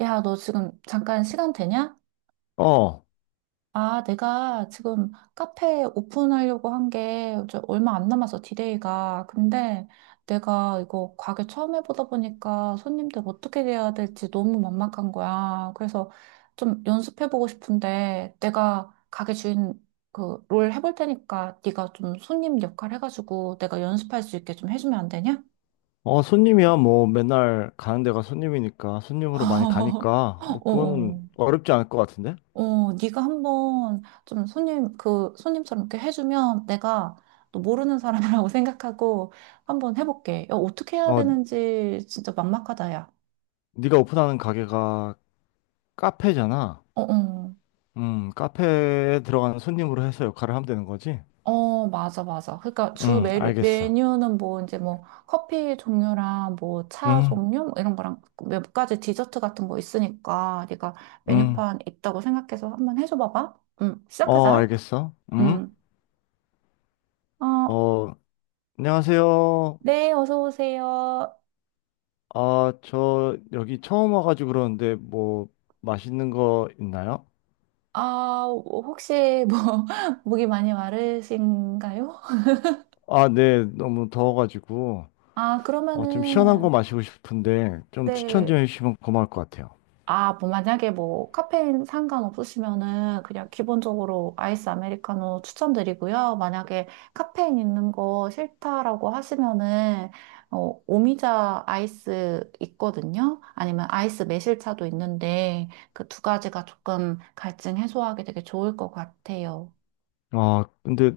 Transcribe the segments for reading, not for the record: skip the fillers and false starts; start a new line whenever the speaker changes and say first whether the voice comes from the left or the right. right: 야, 너 지금 잠깐 시간 되냐?
left: 어,
right: 아, 내가 지금 카페 오픈하려고 한 게 얼마 안 남아서 디데이가. 근데 내가 이거 가게 처음 해보다 보니까 손님들 어떻게 대해야 될지 너무 막막한 거야. 그래서 좀 연습해보고 싶은데 내가 가게 주인 그 롤 해볼 테니까 네가 좀 손님 역할 해가지고 내가 연습할 수 있게 좀 해주면 안 되냐?
left: 어, 손님이야. 뭐, 맨날 가는 데가 손님이니까, 손님으로 많이 가니까, 뭐,
right: 어,
left: 그거는
right: 어.
left: 어렵지 않을 것 같은데?
right: 어, 네가 한번 좀 손님 그 손님처럼 이렇게 해주면 내가 또 모르는 사람이라고 생각하고 한번 해볼게. 야, 어떻게 해야
left: 어,
right: 되는지 진짜 막막하다, 야.
left: 네가 오픈하는 가게가 카페잖아.
right: 어, 어.
left: 카페에 들어가는 손님으로 해서 역할을 하면 되는 거지?
right: 어, 맞아, 맞아. 그러니까 주
left: 알겠어.
right: 메뉴는 뭐 이제 뭐 커피 종류랑 뭐 차
left: 음,
right: 종류 뭐 이런 거랑 몇 가지 디저트 같은 거 있으니까 네가
left: 음,
right: 메뉴판 있다고 생각해서 한번 해줘 봐봐. 응,
left: 어,
right: 시작하자.
left: 알겠어.
right: 응. 어,
left: 어, 안녕하세요.
right: 네, 어서 오세요.
left: 아, 저 여기 처음 와가지고 그러는데, 뭐, 맛있는 거 있나요?
right: 아, 어, 혹시 뭐, 목이 많이 마르신가요?
left: 아, 네, 너무 더워가지고.
right: 아,
left: 어, 좀 시원한 거
right: 그러면은,
left: 마시고 싶은데 좀 추천
right: 네.
left: 좀 해주시면 고마울 것 같아요.
right: 아, 뭐, 만약에 뭐, 카페인 상관없으시면은 그냥 기본적으로 아이스 아메리카노 추천드리고요. 만약에 카페인 있는 거 싫다라고 하시면은, 어, 오미자 아이스 있거든요. 아니면 아이스 매실차도 있는데, 그 두 가지가 조금 갈증 해소하기 되게 좋을 것 같아요.
left: 아, 근데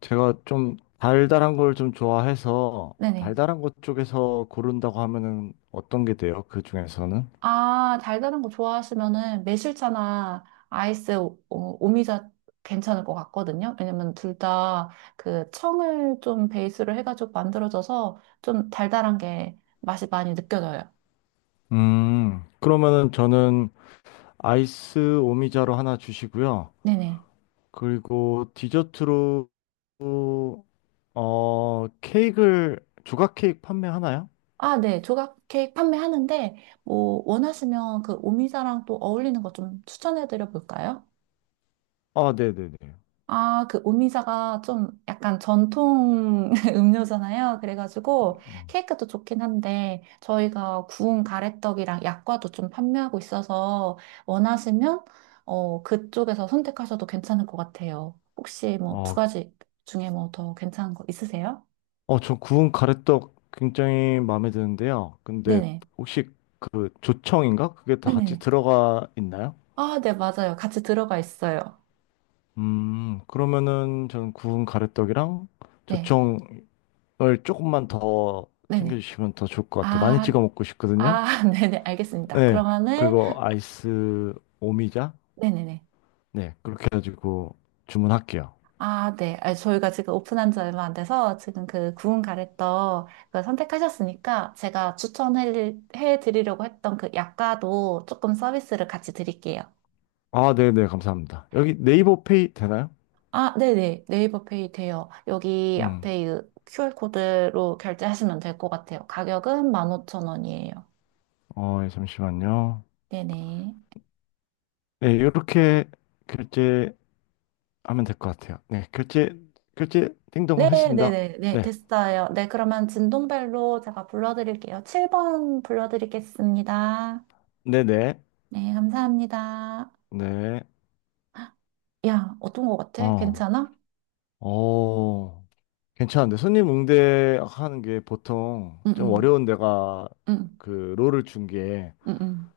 left: 제가 좀 달달한 걸 좀 좋아해서
right: 네네.
left: 달달한 것 쪽에서 고른다고 하면은 어떤 게 돼요? 그 중에서는?
right: 아, 달달한 거 좋아하시면은 매실차나 아이스 오, 미자 괜찮을 것 같거든요. 왜냐면 둘 다 그 청을 좀 베이스로 해가지고 만들어져서 좀 달달한 게 맛이 많이 느껴져요.
left: 그러면은 저는 아이스 오미자로 하나 주시고요.
right: 네네.
left: 그리고 디저트로 어, 케이크를 조각 케이크 판매하나요?
right: 아, 네. 조각 케이크 판매하는데 뭐 원하시면 그 오미자랑 또 어울리는 거 좀 추천해 드려 볼까요?
left: 아, 네네네.
right: 아, 그 오미자가 좀 약간 전통 음료잖아요. 그래가지고 케이크도 좋긴 한데 저희가 구운 가래떡이랑 약과도 좀 판매하고 있어서 원하시면, 어, 그쪽에서 선택하셔도 괜찮을 것 같아요. 혹시 뭐 두
left: 어,
right: 가지 중에 뭐 더 괜찮은 거 있으세요?
left: 어, 저 구운 가래떡 굉장히 마음에 드는데요. 근데
right: 네네.
left: 혹시 그 조청인가? 그게 다 같이
right: 네네네.
left: 들어가 있나요?
right: 아, 네, 맞아요. 같이 들어가 있어요.
left: 그러면은 저는 구운 가래떡이랑
right: 네.
left: 조청을 조금만 더
right: 네네.
left: 챙겨주시면 더 좋을 것 같아요. 많이
right: 아,
left: 찍어 먹고 싶거든요.
right: 아, 네네. 알겠습니다.
left: 네.
right: 그러면은
left: 그리고 아이스 오미자?
right: 네네네.
left: 네. 그렇게 해가지고 주문할게요.
right: 아, 네. 아, 저희가 지금 오픈한 지 얼마 안 돼서 지금 그 구운 가래떡 그걸 선택하셨으니까 제가 추천해 드리려고 했던 그 약과도 조금 서비스를 같이 드릴게요.
left: 아, 네네. 감사합니다. 여기 네이버 페이 되나요?
right: 아, 네네. 네이버 페이 돼요. 여기
left: 음.
right: 앞에 이 QR코드로 결제하시면 될 것 같아요. 가격은 15,000원이에요.
left: 어, 예, 잠시만요.
right: 네네.
left: 네. 이렇게 결제 하면 될 것 같아요. 네, 결제, 결제, 띵동 했습니다.
right: 네네네. 네,
left: 네,
right: 됐어요. 네, 그러면 진동벨로 제가 불러드릴게요. 7번 불러드리겠습니다.
left: 네네,
right: 네, 감사합니다.
left: 네, 네.
right: 야, 어떤 거 같아?
left: 어,
right: 괜찮아?
left: 어, 괜찮은데. 손님 응대하는 게 보통
right: 응,
left: 좀
right: 응,
left: 어려운 데가
right: 응,
left: 그 롤을 준 게,
right: 응, 응.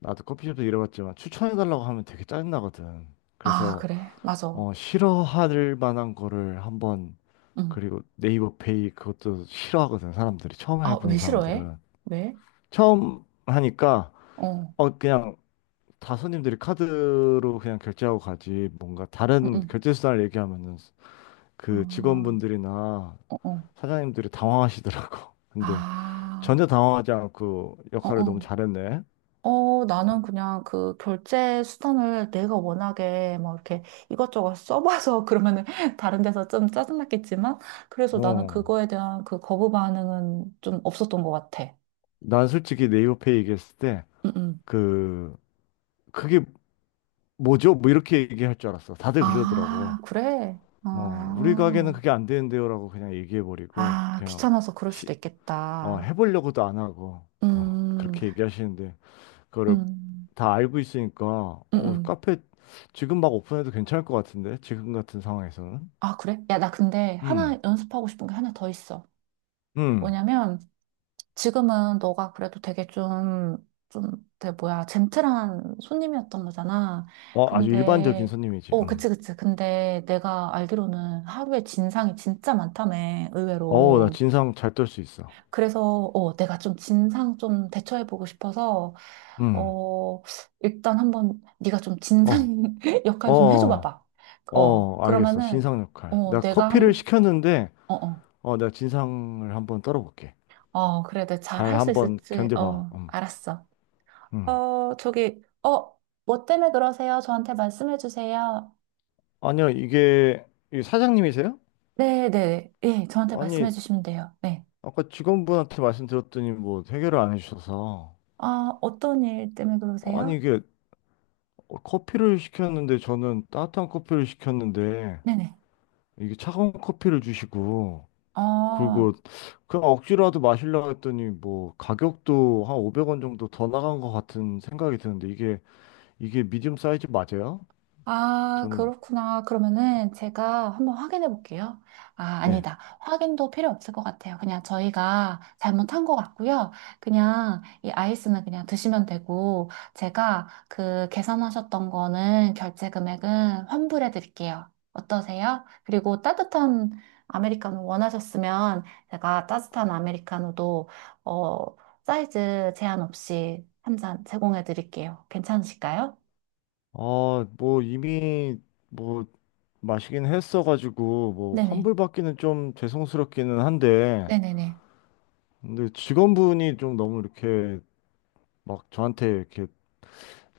left: 나도 커피숍도 일해봤지만 추천해달라고 하면 되게 짜증나거든.
right: 아,
left: 그래서,
right: 그래. 맞아.
left: 어, 싫어할 만한 거를 한번,
right: 응.
left: 그리고 네이버 페이 그것도 싫어하거든, 사람들이. 처음
right: 아,
left: 해본
right: 왜 싫어해?
left: 사람들은.
right: 왜?
left: 처음 하니까,
right: 어,
left: 어, 그냥 다 손님들이 카드로 그냥 결제하고 가지 뭔가
right: 응,
left: 다른
right: 응.
left: 결제 수단을 얘기하면은 그
right: 아,
left: 직원분들이나
right: 어, 어.
left: 사장님들이 당황하시더라고. 근데 전혀
right: 아,
left: 당황하지 않고
right: 어,
left: 역할을 너무
right: 어.
left: 잘했네.
right: 어, 나는 그냥 그 결제 수단을 내가 워낙에 막 이렇게 이것저것 써봐서 그러면은 다른 데서 좀 짜증났겠지만, 그래서 나는
left: 어.
right: 그거에 대한 그 거부 반응은 좀 없었던 것 같아.
left: 난 솔직히 네이버페이 얘기했을 때
right: 응, 응.
left: 그 그게 뭐죠? 뭐 이렇게 얘기할 줄 알았어. 다들 그러더라고.
right: 아, 그래?
left: 어, 우리 가게는
right: 아.
left: 그게 안 되는데요라고 그냥 얘기해 버리고
right: 아,
left: 그냥
right: 귀찮아서 그럴 수도
left: 시- 어,
right: 있겠다.
left: 해보려고도 안 하고 어,
right: 음,
left: 그렇게 얘기하시는데 그거를
right: 음,
left: 다 알고 있으니까
right: 음,
left: 어,
right: 음.
left: 카페 지금 막 오픈해도 괜찮을 것 같은데 지금 같은 상황에서는
right: 아, 그래? 야, 나 근데
left: 음,
right: 하나 연습하고 싶은 게 하나 더 있어.
left: 음,
right: 뭐냐면, 지금은 너가 그래도 되게 좀, 좀, 되게 뭐야, 젠틀한 손님이었던 거잖아.
left: 어, 아주 일반적인
right: 근데,
left: 손님이지
right: 어, 그치, 그치. 근데 내가 알기로는 하루에 진상이 진짜 많다며,
left: 어, 나
right: 의외로.
left: 진상 잘 떨 수 있어
right: 그래서, 어, 내가 좀 진상 좀 대처해보고 싶어서,
left: 음,
right: 어, 일단 한번 네가 좀
left: 어,
right: 진상
left: 어,
right: 역할 좀 해줘
left: 어,
right: 봐봐. 어,
left: 어, 알겠어
right: 그러면은,
left: 진상 역할
right: 어,
left: 내가
right: 내가
left: 커피를
right: 한,
left: 시켰는데
right: 어, 어.
left: 어, 내가 진상을 한번 떨어볼게
right: 어, 그래. 내가 잘
left: 잘
right: 할 수
left: 한번
right: 있을지.
left: 견뎌봐
right: 어, 알았어.
left: 음.
right: 어, 저기, 어, 뭐 때문에 그러세요? 저한테 말씀해 주세요.
left: 아니요 이게 이 사장님이세요?
right: 네, 네. 예, 저한테 말씀해
left: 아니
right: 주시면 돼요. 네.
left: 아까 직원분한테 말씀드렸더니 뭐 해결을 안 해주셔서
right: 아, 어떤 일 때문에 그러세요?
left: 아니 이게 어, 커피를 시켰는데 저는 따뜻한 커피를 시켰는데
right: 네네.
left: 이게 차가운 커피를 주시고
right: 어,
left: 그리고 그냥 억지로라도 마시려고 했더니 뭐 가격도 한 500원 정도 더 나간 것 같은 생각이 드는데 이게 이게 미디움 사이즈 맞아요?
right: 아,
left: 저는
right: 그렇구나. 그러면은 제가 한번 확인해 볼게요. 아,
left: 네.
right: 아니다. 확인도 필요 없을 것 같아요. 그냥 저희가 잘못한 것 같고요. 그냥 이 아이스는 그냥 드시면 되고, 제가 그 계산하셨던 거는 결제 금액은 환불해 드릴게요. 어떠세요? 그리고 따뜻한 아메리카노 원하셨으면 제가 따뜻한 아메리카노도, 어, 사이즈 제한 없이 한 잔 제공해 드릴게요. 괜찮으실까요?
left: 아, 뭐 이미 뭐 마시긴 했어가지고 뭐
right: 네네.
left: 환불받기는 좀 죄송스럽기는 한데
right: 네네네.
left: 근데 직원분이 좀 너무 이렇게 막 저한테 이렇게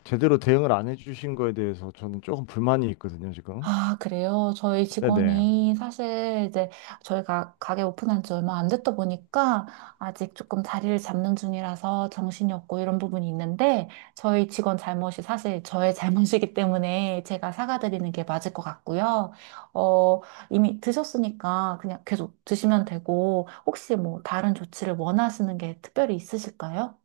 left: 제대로 대응을 안 해주신 거에 대해서 저는 조금 불만이 있거든요, 지금.
right: 아, 그래요? 저희
left: 네네.
right: 직원이 사실 이제 저희가 가게 오픈한 지 얼마 안 됐다 보니까 아직 조금 자리를 잡는 중이라서 정신이 없고 이런 부분이 있는데 저희 직원 잘못이 사실 저의 잘못이기 때문에 제가 사과드리는 게 맞을 것 같고요. 어, 이미 드셨으니까 그냥 계속 드시면 되고 혹시 뭐 다른 조치를 원하시는 게 특별히 있으실까요?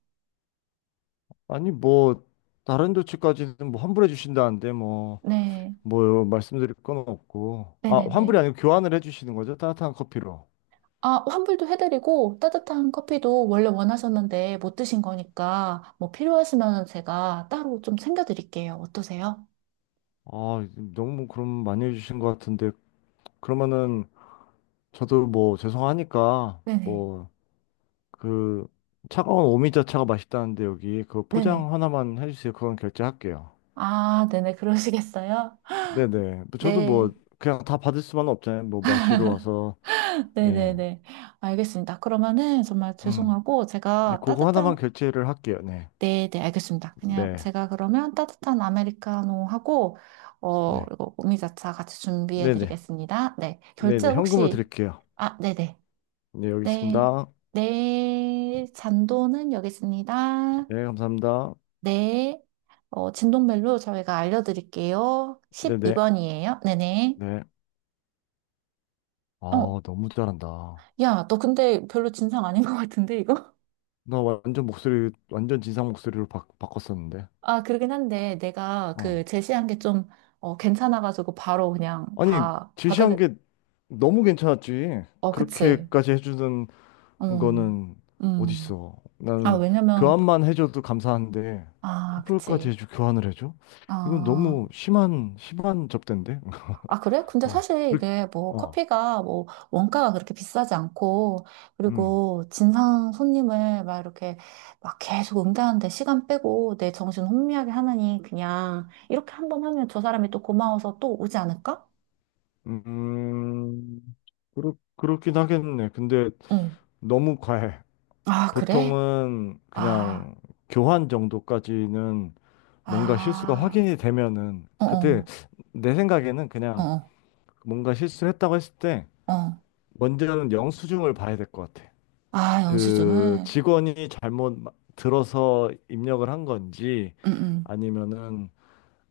left: 아니, 뭐, 다른 조치까지는 뭐 환불해 주신다는데, 뭐,
right: 네.
left: 뭐, 말씀드릴 건 없고. 아, 환불이
right: 네네네.
left: 아니고 교환을 해 주시는 거죠? 따뜻한 커피로.
right: 아, 환불도 해드리고 따뜻한 커피도 원래 원하셨는데 못 드신 거니까 뭐 필요하시면 제가 따로 좀 챙겨드릴게요. 어떠세요?
left: 아, 너무 그럼 많이 해 주신 것 같은데, 그러면은 저도 뭐, 죄송하니까,
right: 네네.
left: 뭐, 그, 차가운 오미자차가 맛있다는데, 여기, 그
right: 네네.
left: 포장 하나만 해 주세요. 그건 결제할게요.
right: 아, 네네. 그러시겠어요?
left: 네네. 저도
right: 네.
left: 뭐, 그냥 다 받을 수만 은 없잖아요. 뭐, 마시러 와서. 예,
right: 네네네. 알겠습니다. 그러면은 정말
left: 음,
right: 죄송하고
left: 예,
right: 제가
left: 그거 하나만
right: 따뜻한,
left: 결제를 할게요. 네,
right: 네네. 알겠습니다. 그냥
left: 네,
right: 제가 그러면 따뜻한 아메리카노하고, 어,
left: 네,
right: 그리고 오미자차 같이
left: 네, 네,
right: 준비해드리겠습니다. 네.
left: 네,
right: 결제
left: 네, 현금으로
right: 혹시,
left: 드릴게요.
right: 아, 네네.
left: 네, 여기
right: 네.
left: 있습니다.
right: 네, 잔도는 여기 있습니다.
left: 네, 감사합니다.
right: 네. 어, 진동벨로 저희가 알려드릴게요.
left: 네, 네,
right: 12번이에요. 네네.
left: 네.
right: 어,
left: 아, 너무 잘한다.
right: 야, 너 근데 별로 진상 아닌 것 같은데, 이거?
left: 나 완전 목소리, 완전 진상 목소리로 바꿨었는데.
right: 아, 그러긴 한데, 내가 그
left: 어.
right: 제시한 게 좀, 어, 괜찮아가지고 바로 그냥
left: 아니,
right: 다
left: 제시한
right: 받아들,
left: 게 너무 괜찮았지.
right: 어, 그치.
left: 그렇게까지 해주는 그거
right: 음,
left: 는
right: 음.
left: 어딨어?
right: 아,
left: 나는
right: 왜냐면,
left: 교환만 해줘도 감사한데
right: 아,
left: 환불까지
right: 그치.
left: 해줘 교환을 해줘? 이건 너무
right: 아.
left: 심한 심한 접대인데?
right: 아, 그래? 근데
left: 어,
right: 사실
left: 그렇-
right: 이게 뭐
left: 어,
right: 커피가 뭐 원가가 그렇게 비싸지 않고,
left: 음,
right: 그리고 진상 손님을 막 이렇게 막 계속 응대하는데 시간 빼고 내 정신 혼미하게 하느니 그냥 이렇게 한 번 하면 저 사람이 또 고마워서 또 오지 않을까?
left: 음, 그렇긴 하겠네. 근데
right: 응.
left: 너무 과해.
right: 아, 그래?
left: 보통은
right: 아,
left: 그냥 교환 정도까지는 뭔가 실수가
right: 아,
left: 확인이 되면은
right: 어,
left: 그때
right: 어,
left: 내 생각에는
right: 어,
left: 그냥
right: 어.
left: 뭔가 실수했다고 했을 때
right: 어.
left: 먼저는 영수증을 봐야 될 것 같아.
right: 아,
left: 그
right: 영수증을?
left: 직원이 잘못 들어서 입력을 한 건지
right: 응, 응,
left: 아니면은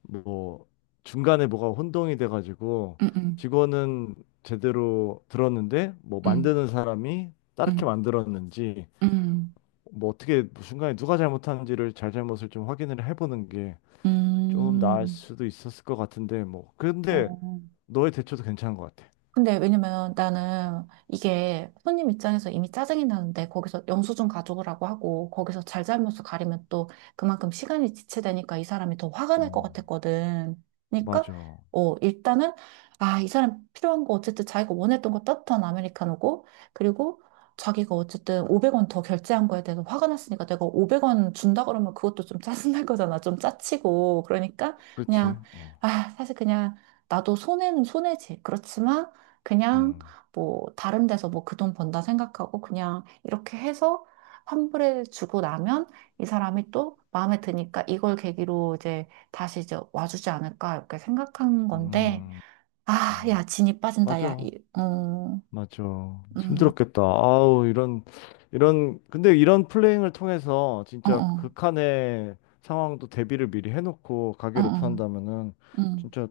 left: 뭐 중간에 뭐가 혼동이 돼가지고
right: 응,
left: 직원은 제대로 들었는데 뭐
right: 응,
left: 만드는 사람이 다르게
right: 응,
left: 만들었는지
right: 응,
left: 뭐 어떻게 중간에 누가 잘못하는지를 잘잘못을 좀 확인을 해보는 게
right: 응,
left: 좀 나을 수도 있었을 것 같은데 뭐 근데
right: 어.
left: 너의 대처도 괜찮은 것 같아.
right: 근데 왜냐면 나는 이게 손님 입장에서 이미 짜증이 나는데 거기서 영수증 가져오라고 하고 거기서 잘잘못을 가리면 또 그만큼 시간이 지체되니까 이 사람이 더 화가 날 것
left: 음,
right: 같았거든. 그러니까,
left: 맞아.
right: 어, 일단은, 아, 이 사람 필요한 거 어쨌든 자기가 원했던 거 따뜻한 아메리카노고, 그리고 자기가 어쨌든 500원 더 결제한 거에 대해서 화가 났으니까 내가 500원 준다 그러면 그것도 좀 짜증날 거잖아. 좀 짜치고 그러니까
left: 그렇지.
right: 그냥,
left: 어.
right: 아, 사실 그냥 나도 손해는 손해지. 그렇지만 그냥
left: 음.
right: 뭐 다른 데서 뭐 그 돈 번다 생각하고 그냥 이렇게 해서 환불해 주고 나면 이 사람이 또 마음에 드니까 이걸 계기로 이제 다시 이제 와주지 않을까 이렇게 생각한 건데.
left: 음.
right: 아,
left: 음.
right: 야, 진이 빠진다, 야,
left: 맞아.
right: 어,
left: 맞죠.
right: 음,
left: 힘들었겠다. 아우, 이런, 이런, 근데 이런 플레이잉을 통해서
right: 어,
left: 진짜
right: 어,
left: 극한의 상황도 대비를 미리 해놓고
right: 어,
left: 가게
right: 어,
left: 오픈한다면은
right: 음.
left: 진짜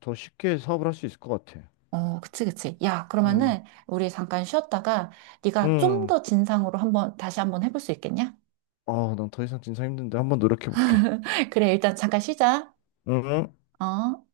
left: 더 쉽게 사업을 할 수 있을 것 같아.
right: 어, 그치, 그치. 야,
left: 음,
right: 그러면은 우리 잠깐 쉬었다가 네가 좀
left: 음.
right: 더 진상으로 한번 다시 한번 해볼 수 있겠냐?
left: 아, 난 더 이상 진짜 힘든데 한번 노력해볼게.
right: 그래, 일단 잠깐 쉬자.
left: 응?
right: 어?